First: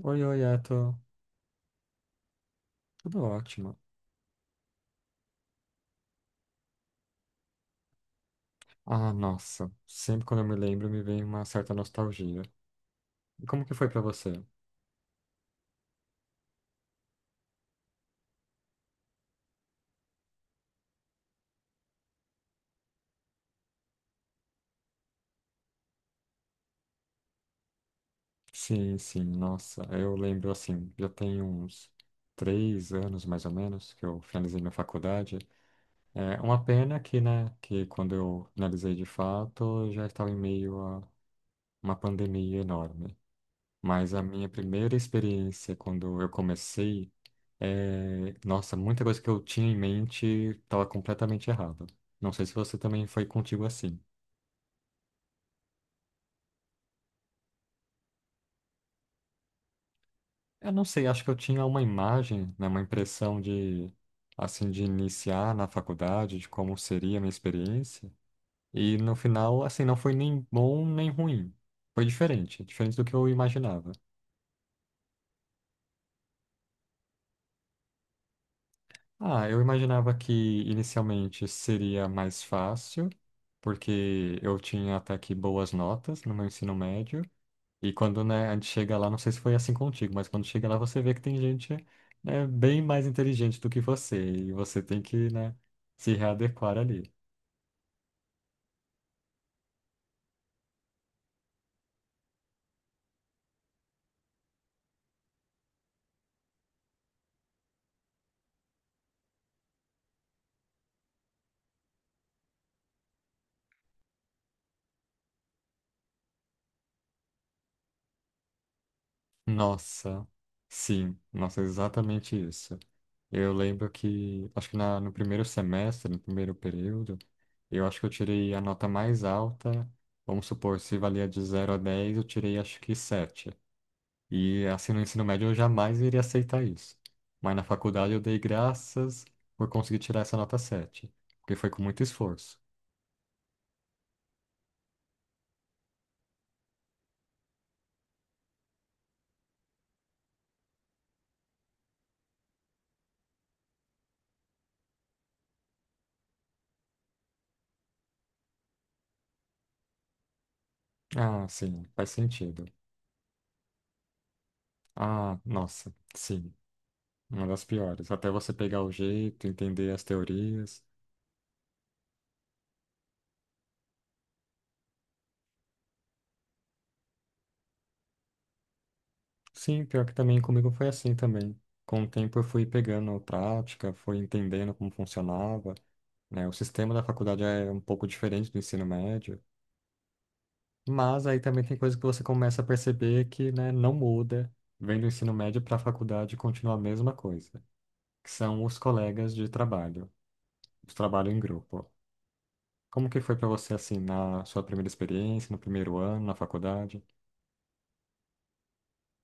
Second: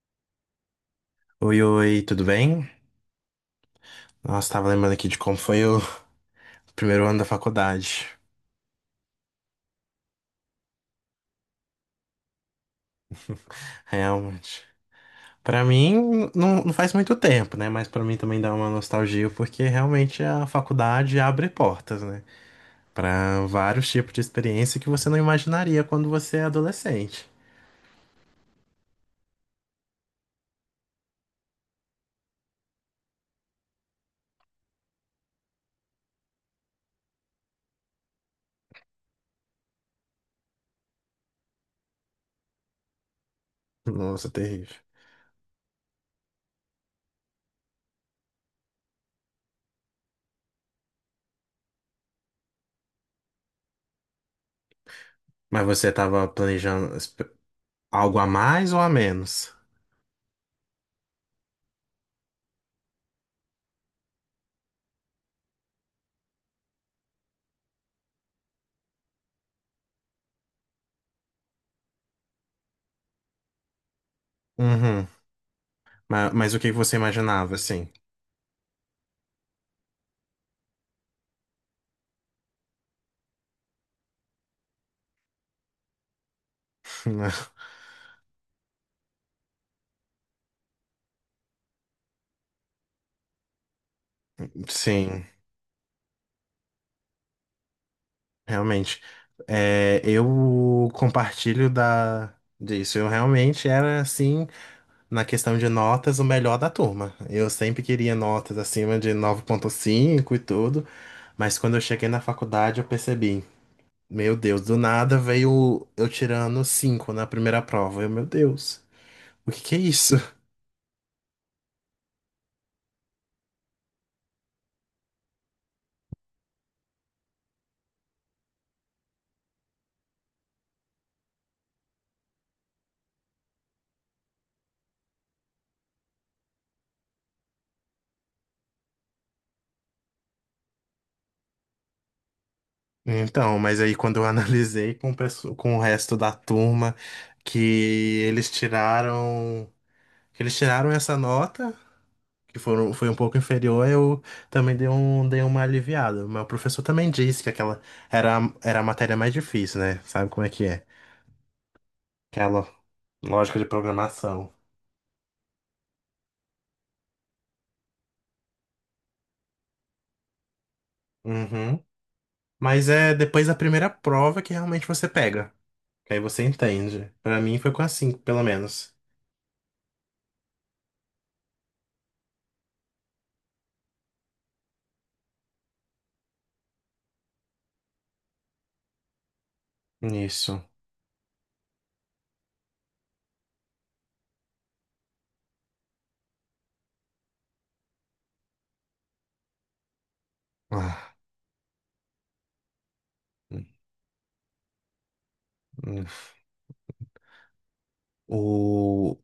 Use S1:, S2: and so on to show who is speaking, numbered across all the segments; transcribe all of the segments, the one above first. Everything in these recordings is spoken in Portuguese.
S1: Oi, oi,
S2: Oi, oi, tudo bem?
S1: tudo ótimo.
S2: Nossa, tava lembrando aqui de como foi o primeiro ano da faculdade.
S1: Ah, nossa, sempre quando eu me lembro me vem uma certa nostalgia. E como que foi pra você?
S2: Realmente. Pra mim, não faz muito tempo, né? Mas pra mim também dá uma nostalgia, porque realmente a faculdade abre portas, né? Pra vários tipos de experiência que você não imaginaria quando você é adolescente.
S1: Sim, sim, nossa, eu lembro assim, já tem uns 3 anos mais ou menos que eu finalizei minha faculdade. É uma pena que, né, que quando eu finalizei de fato, eu já estava em meio a uma pandemia enorme. Mas a
S2: Nossa,
S1: minha
S2: terrível.
S1: primeira experiência quando eu comecei. É, nossa, muita coisa que eu tinha em mente estava completamente errada. Não sei se você também foi contigo assim.
S2: Mas você tava planejando algo a mais ou a menos?
S1: Eu não sei, acho que eu tinha uma imagem, né, uma impressão de, assim, de iniciar na faculdade, de como seria a minha experiência. E no final, assim, não foi nem bom nem ruim. Foi diferente, diferente do que eu imaginava.
S2: Uhum. Mas, o que que você imaginava, assim?
S1: Ah, eu imaginava que inicialmente seria mais fácil, porque eu tinha até aqui boas notas no meu ensino médio. E quando, né, a gente chega lá, não sei se foi assim contigo, mas quando chega lá você vê que tem gente, né, bem mais inteligente do que você. E você tem
S2: Sim.
S1: que, né, se readequar ali.
S2: Realmente. É, eu compartilho disso. Eu realmente era, assim, na questão de notas, o melhor da turma. Eu sempre queria notas acima de 9,5 e tudo. Mas quando eu cheguei na faculdade, eu percebi, meu Deus, do nada veio eu tirando 5 na primeira prova. Meu Deus, o que que é isso?
S1: Nossa, sim, nossa, exatamente isso. Eu lembro que, acho que no primeiro semestre, no primeiro período, eu acho que eu tirei a nota mais alta. Vamos supor, se valia de 0 a 10 eu tirei acho que sete. E assim no ensino médio eu jamais iria aceitar isso. Mas na faculdade eu dei graças por conseguir tirar essa nota sete, porque foi com muito esforço.
S2: Então, mas aí quando eu analisei com o resto da turma, que eles tiraram, que eles tiraram essa nota, foi um pouco inferior, eu também dei uma aliviada. Mas o professor também disse que aquela era a matéria mais difícil, né? Sabe como é que é?
S1: Ah, sim, faz sentido.
S2: Aquela lógica de programação.
S1: Ah, nossa, sim, uma das piores. Até você pegar o jeito, entender as teorias.
S2: Uhum. Mas é depois da primeira prova que realmente você pega. Que aí você entende. Pra mim foi com a cinco pelo menos.
S1: Sim, pior que também comigo foi assim também. Com o tempo eu fui pegando prática, fui entendendo como funcionava, né? O sistema da faculdade é um pouco diferente do ensino médio.
S2: Isso.
S1: Mas aí também tem coisa que você começa a perceber que, né, não muda, vem do ensino médio para a faculdade e continua a mesma coisa, que são os colegas de trabalho, os
S2: Ah,
S1: trabalho em grupo. Como que foi para
S2: hum,
S1: você assim na sua primeira experiência, no primeiro
S2: hum.
S1: ano, na faculdade?
S2: o...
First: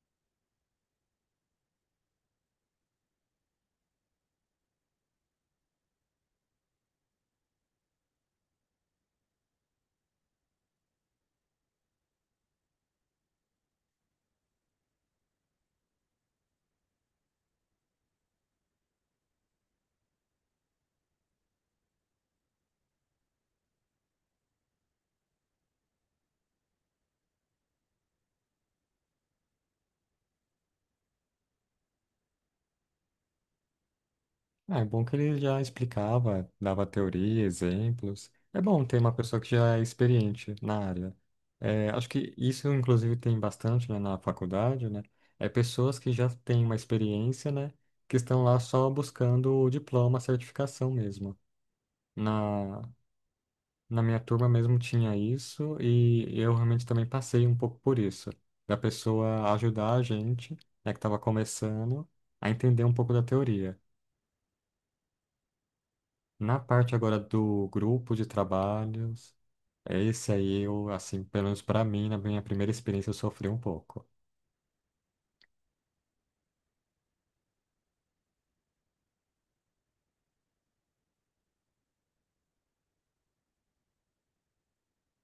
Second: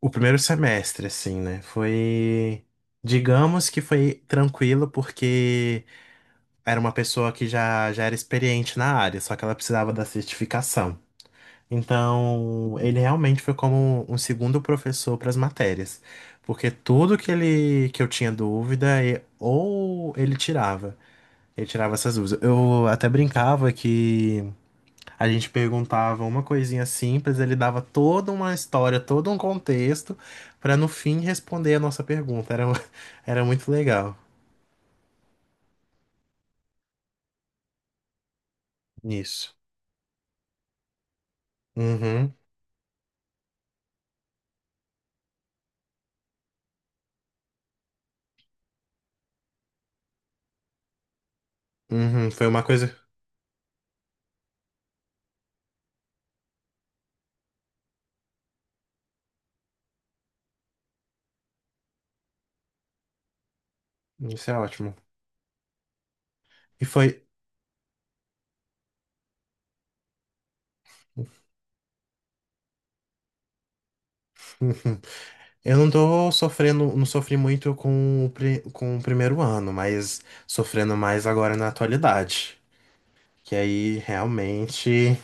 S2: O primeiro semestre, assim, né? Foi. Digamos que foi tranquilo, porque era uma pessoa que já era experiente na área, só que ela precisava da certificação. Então, ele realmente foi como um segundo professor para as matérias, porque tudo que eu tinha dúvida, ou ele tirava. Ele tirava essas dúvidas. Eu até brincava que a gente perguntava uma coisinha simples, ele dava toda uma história, todo um contexto, para no fim responder a nossa pergunta. Era, era muito legal
S1: Ah, é bom que ele já explicava, dava teoria, exemplos. É bom ter uma pessoa que
S2: isso.
S1: já é experiente na área. É, acho que
S2: Uhum,
S1: isso, inclusive, tem bastante, né, na faculdade, né? É pessoas que já têm uma experiência, né? Que estão lá só buscando o diploma, a certificação mesmo.
S2: uhum. Foi uma
S1: Na,
S2: coisa.
S1: na minha turma mesmo tinha isso e eu realmente também passei um pouco por isso. Da pessoa ajudar a gente, né, que estava começando, a entender um pouco da teoria.
S2: Isso é ótimo.
S1: Na
S2: E
S1: parte
S2: foi.
S1: agora do grupo de trabalhos, esse aí eu, assim, pelo menos para mim, na minha primeira experiência, eu sofri um pouco.
S2: Uhum. Eu não tô sofrendo, não sofri muito com o primeiro ano, mas sofrendo mais agora na atualidade. Que aí realmente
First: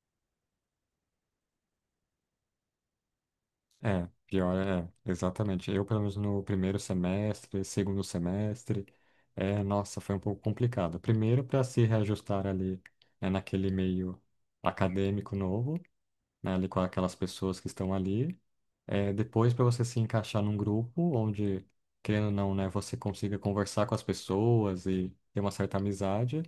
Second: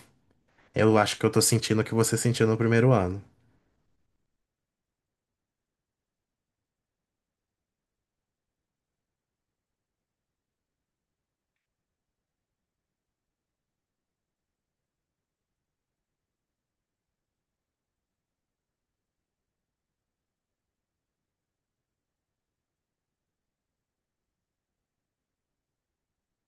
S2: eu acho que eu tô sentindo o que você sentiu no primeiro ano.
S1: É, pior é, exatamente. Eu, pelo menos no primeiro semestre, segundo semestre, é, nossa, foi um pouco complicado. Primeiro, para se reajustar ali, né, naquele meio acadêmico novo, né, ali com aquelas pessoas que estão ali. É, depois, para você se encaixar num grupo onde, querendo ou não, né, você consiga conversar com as pessoas e ter uma certa amizade.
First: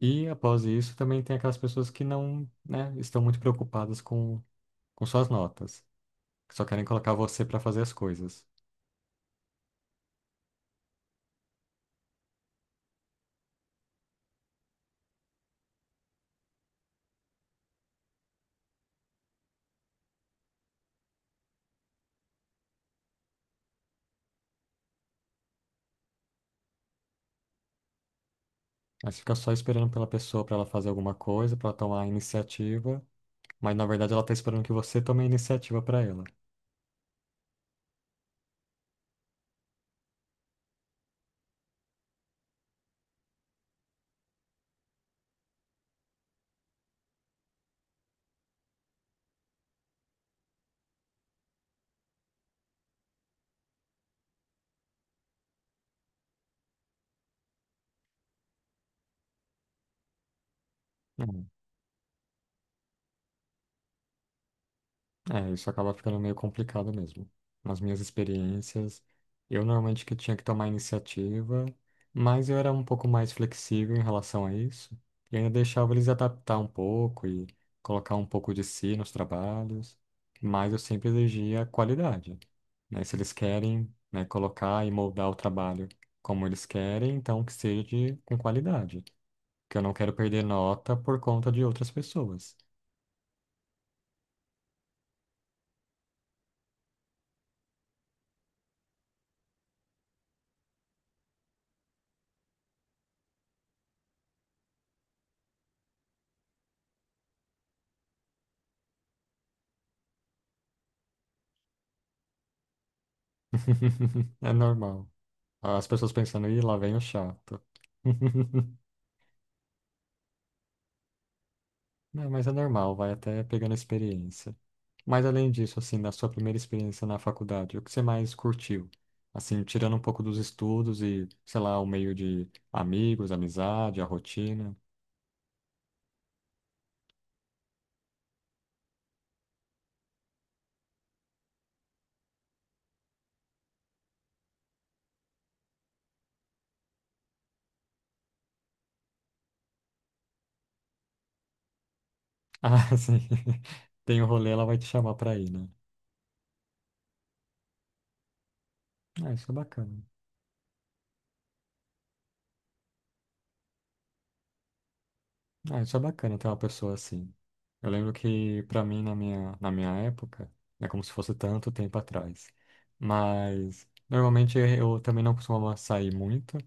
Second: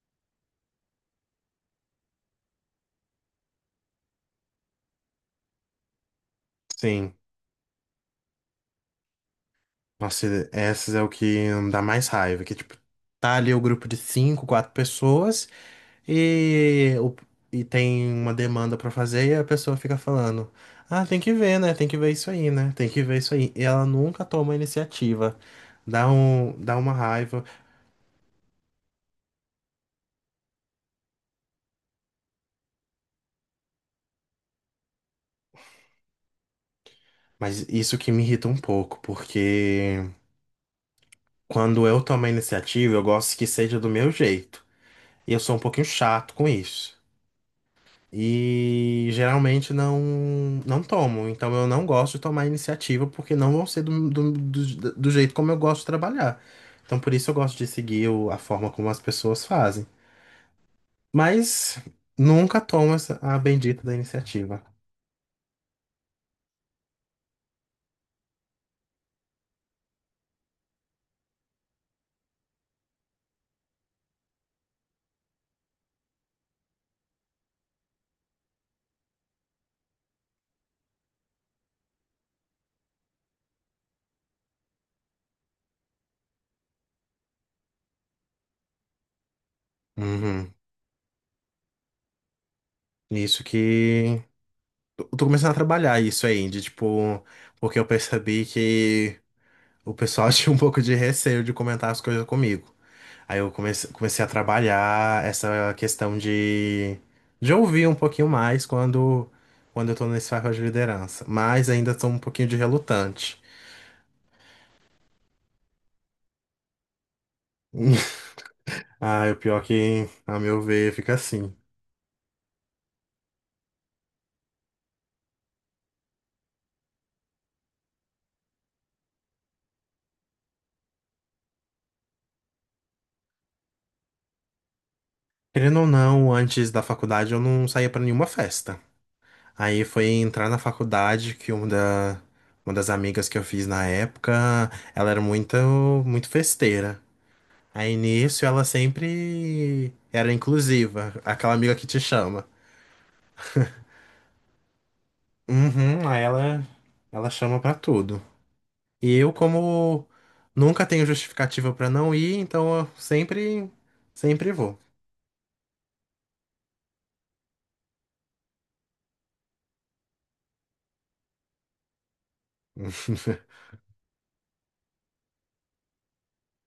S1: E após isso, também tem aquelas pessoas que não, né, estão muito preocupadas com suas notas, que só querem colocar
S2: Sim.
S1: você para fazer as coisas.
S2: Nossa, essas é o que dá mais raiva, que tipo, tá ali o grupo de cinco, quatro pessoas e, o- e tem uma demanda pra fazer e a pessoa fica falando, ah, tem que ver, né? Tem que ver isso aí, né? Tem que ver isso aí. E ela nunca toma iniciativa. Dá uma raiva,
S1: Mas fica só esperando pela pessoa para ela fazer alguma coisa, para tomar a iniciativa, mas na verdade ela está esperando que você tome a iniciativa para ela.
S2: mas isso que me irrita um pouco, porque quando eu tomo a iniciativa, eu gosto que seja do meu jeito. E eu sou um pouquinho chato com isso. E geralmente não tomo. Então eu não gosto de tomar iniciativa porque não vão ser do jeito como eu gosto de trabalhar. Então por isso eu gosto de seguir a forma como as pessoas fazem. Mas nunca tomo a bendita da iniciativa.
S1: É, isso acaba ficando meio complicado mesmo. Nas minhas experiências, eu normalmente que tinha que tomar iniciativa, mas eu era um pouco mais flexível em relação a isso, e ainda deixava eles adaptar um pouco e colocar um pouco de si nos trabalhos, mas eu sempre exigia qualidade, né? Se eles querem, né, colocar e moldar o trabalho como eles querem, então que seja com qualidade, que eu não quero perder
S2: Uhum.
S1: nota por conta de outras pessoas.
S2: Isso que. Eu tô começando a trabalhar isso aí, de tipo. Porque eu percebi que o pessoal tinha um pouco de receio de comentar as coisas comigo. Aí eu comecei a trabalhar essa questão de ouvir um pouquinho mais quando eu tô nesse papel de liderança. Mas ainda tô um pouquinho de relutante.
S1: É normal. As pessoas pensando, ih, lá vem o chato.
S2: Ah, o pior é que, a meu ver, fica assim.
S1: Não, mas é normal, vai até pegando experiência. Mas além disso, assim, da sua primeira experiência na faculdade, o que você mais curtiu? Assim, tirando um pouco dos estudos e, sei lá, o meio de amigos, amizade, a rotina.
S2: Querendo ou não, antes da faculdade eu não saía pra nenhuma festa. Aí foi entrar na faculdade que uma das amigas que eu fiz na época, ela era muito, muito festeira. Aí nisso ela sempre era inclusiva, aquela amiga que te chama.
S1: Ah, sim. Tem o rolê, ela vai te chamar pra ir, né?
S2: Uhum, aí ela chama pra tudo. E eu,
S1: Ah, isso é bacana.
S2: como nunca tenho justificativa pra não ir, então eu sempre, sempre vou.
S1: Ah, isso é bacana ter uma pessoa assim. Eu lembro que, pra mim, na na minha época, é como se fosse tanto tempo atrás. Mas, normalmente, eu também não costumava sair muito.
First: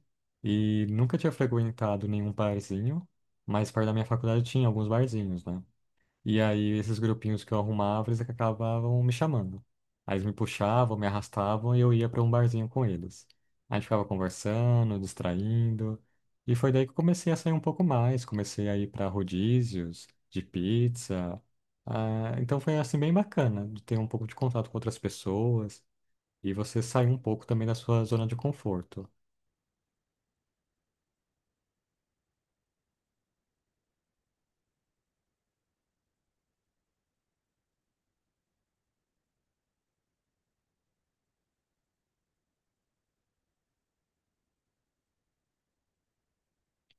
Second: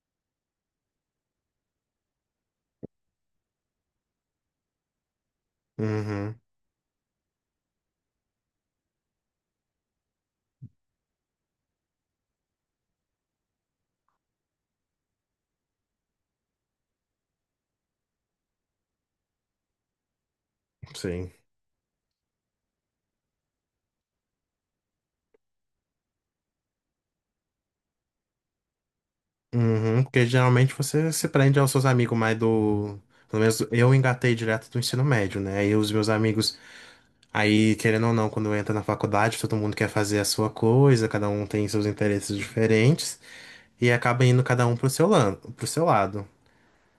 S1: E nunca tinha frequentado nenhum barzinho. Mas perto da minha faculdade tinha alguns barzinhos, né?
S2: Uhum,
S1: E aí, esses grupinhos que eu arrumava, eles acabavam me chamando. Aí eles me puxavam, me arrastavam e eu ia para um barzinho com eles. A gente ficava conversando, distraindo. E foi daí que eu comecei a sair um pouco mais. Comecei a ir para rodízios de
S2: sim.
S1: pizza. Ah, então foi assim bem bacana de ter um pouco de contato com outras pessoas e você sair um pouco também da sua zona de conforto.
S2: Uhum, porque geralmente você se prende aos seus amigos mais do. Pelo menos eu engatei direto do ensino médio, né? Aí os meus amigos. Aí, querendo ou não, quando entra na faculdade, todo mundo quer fazer a sua coisa, cada um tem seus interesses diferentes, e acaba indo cada um pro seu lado.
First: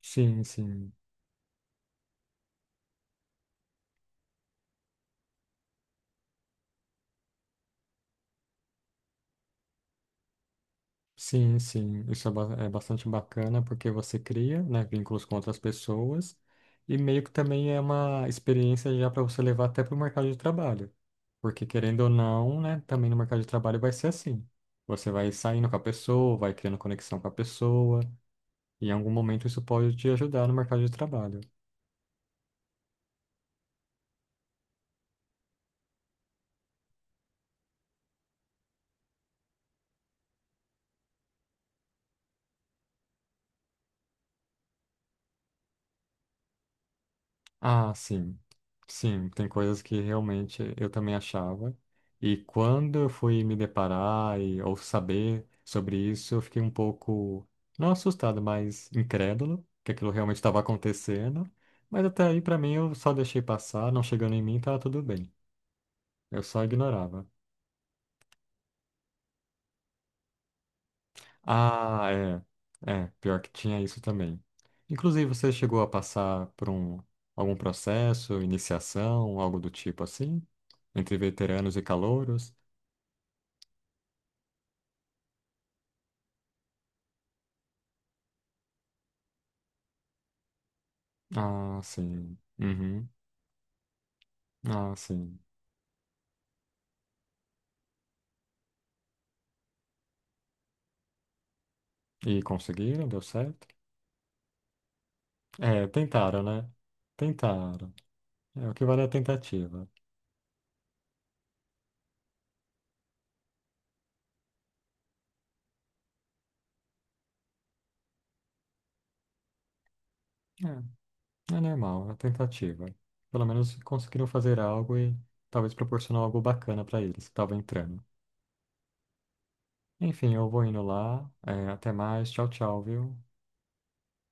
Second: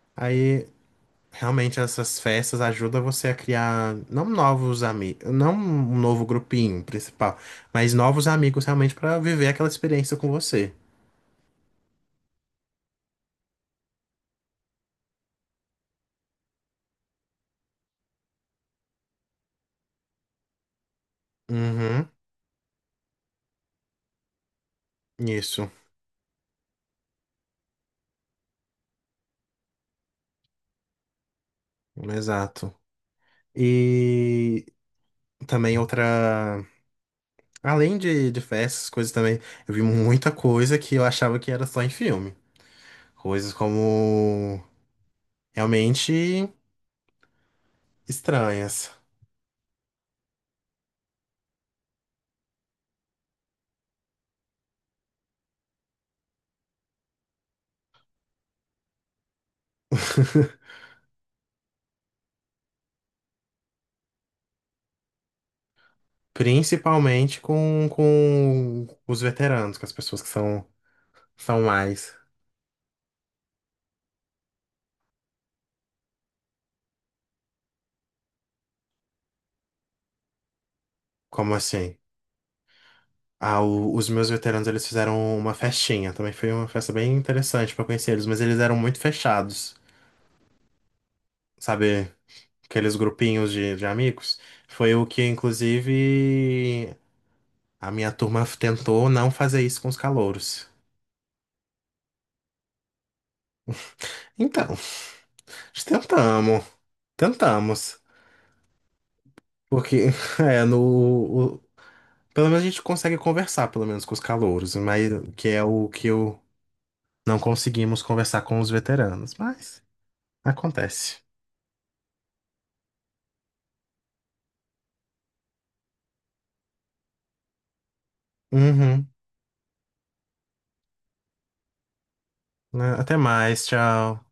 S1: Sim,
S2: Aí
S1: sim.
S2: realmente essas festas ajudam você a criar não novos amigos, não um novo grupinho principal, mas novos amigos realmente para viver aquela experiência com você.
S1: Sim, sim, isso é, é bastante bacana porque você cria, né, vínculos com outras pessoas e meio que também é uma experiência já para você levar até para o mercado de trabalho, porque querendo ou
S2: Uhum,
S1: não, né, também no mercado de trabalho vai ser assim. Você vai saindo
S2: isso,
S1: com a pessoa, vai criando conexão com a pessoa e em algum momento isso pode te ajudar no mercado de trabalho.
S2: exato. E também outra, além de festas, coisas também, eu vi muita coisa que eu achava que era só em filme. Coisas como realmente
S1: Ah, sim.
S2: estranhas,
S1: Sim, tem coisas que realmente eu também achava. E quando eu fui me deparar e, ou saber sobre isso, eu fiquei um pouco, não assustado, mas incrédulo que aquilo realmente estava acontecendo. Mas até aí, para mim, eu só deixei passar, não chegando em mim, estava tudo bem. Eu só ignorava.
S2: principalmente com os veteranos, com as pessoas que são
S1: Ah,
S2: mais.
S1: é. É, pior que tinha isso também. Inclusive, você chegou a passar por algum processo, iniciação, algo do tipo assim? Entre
S2: Como
S1: veteranos e
S2: assim?
S1: calouros?
S2: Ah, os meus veteranos eles fizeram uma festinha. Também foi uma festa bem interessante pra conhecer eles, mas eles eram muito fechados,
S1: Ah,
S2: sabe?
S1: sim.
S2: Aqueles
S1: Uhum.
S2: grupinhos de amigos.
S1: Ah,
S2: Foi o que,
S1: sim.
S2: inclusive, a minha turma tentou não fazer isso com os calouros.
S1: E conseguiram? Deu certo?
S2: Então,
S1: É, tentaram,
S2: tentamos,
S1: né? Tentaram.
S2: tentamos.
S1: É, o que vale é a tentativa.
S2: Porque, é, no. o- pelo menos a gente consegue conversar, pelo menos, com os calouros, mas que é o que eu não conseguimos conversar com os veteranos. Mas acontece.
S1: É, é normal, é a tentativa. Pelo menos conseguiram fazer algo e talvez proporcionar algo bacana pra eles que estavam entrando.
S2: Uhum.
S1: Enfim, eu vou indo lá. É, até mais. Tchau, tchau,
S2: Né?
S1: viu?
S2: Até mais, tchau.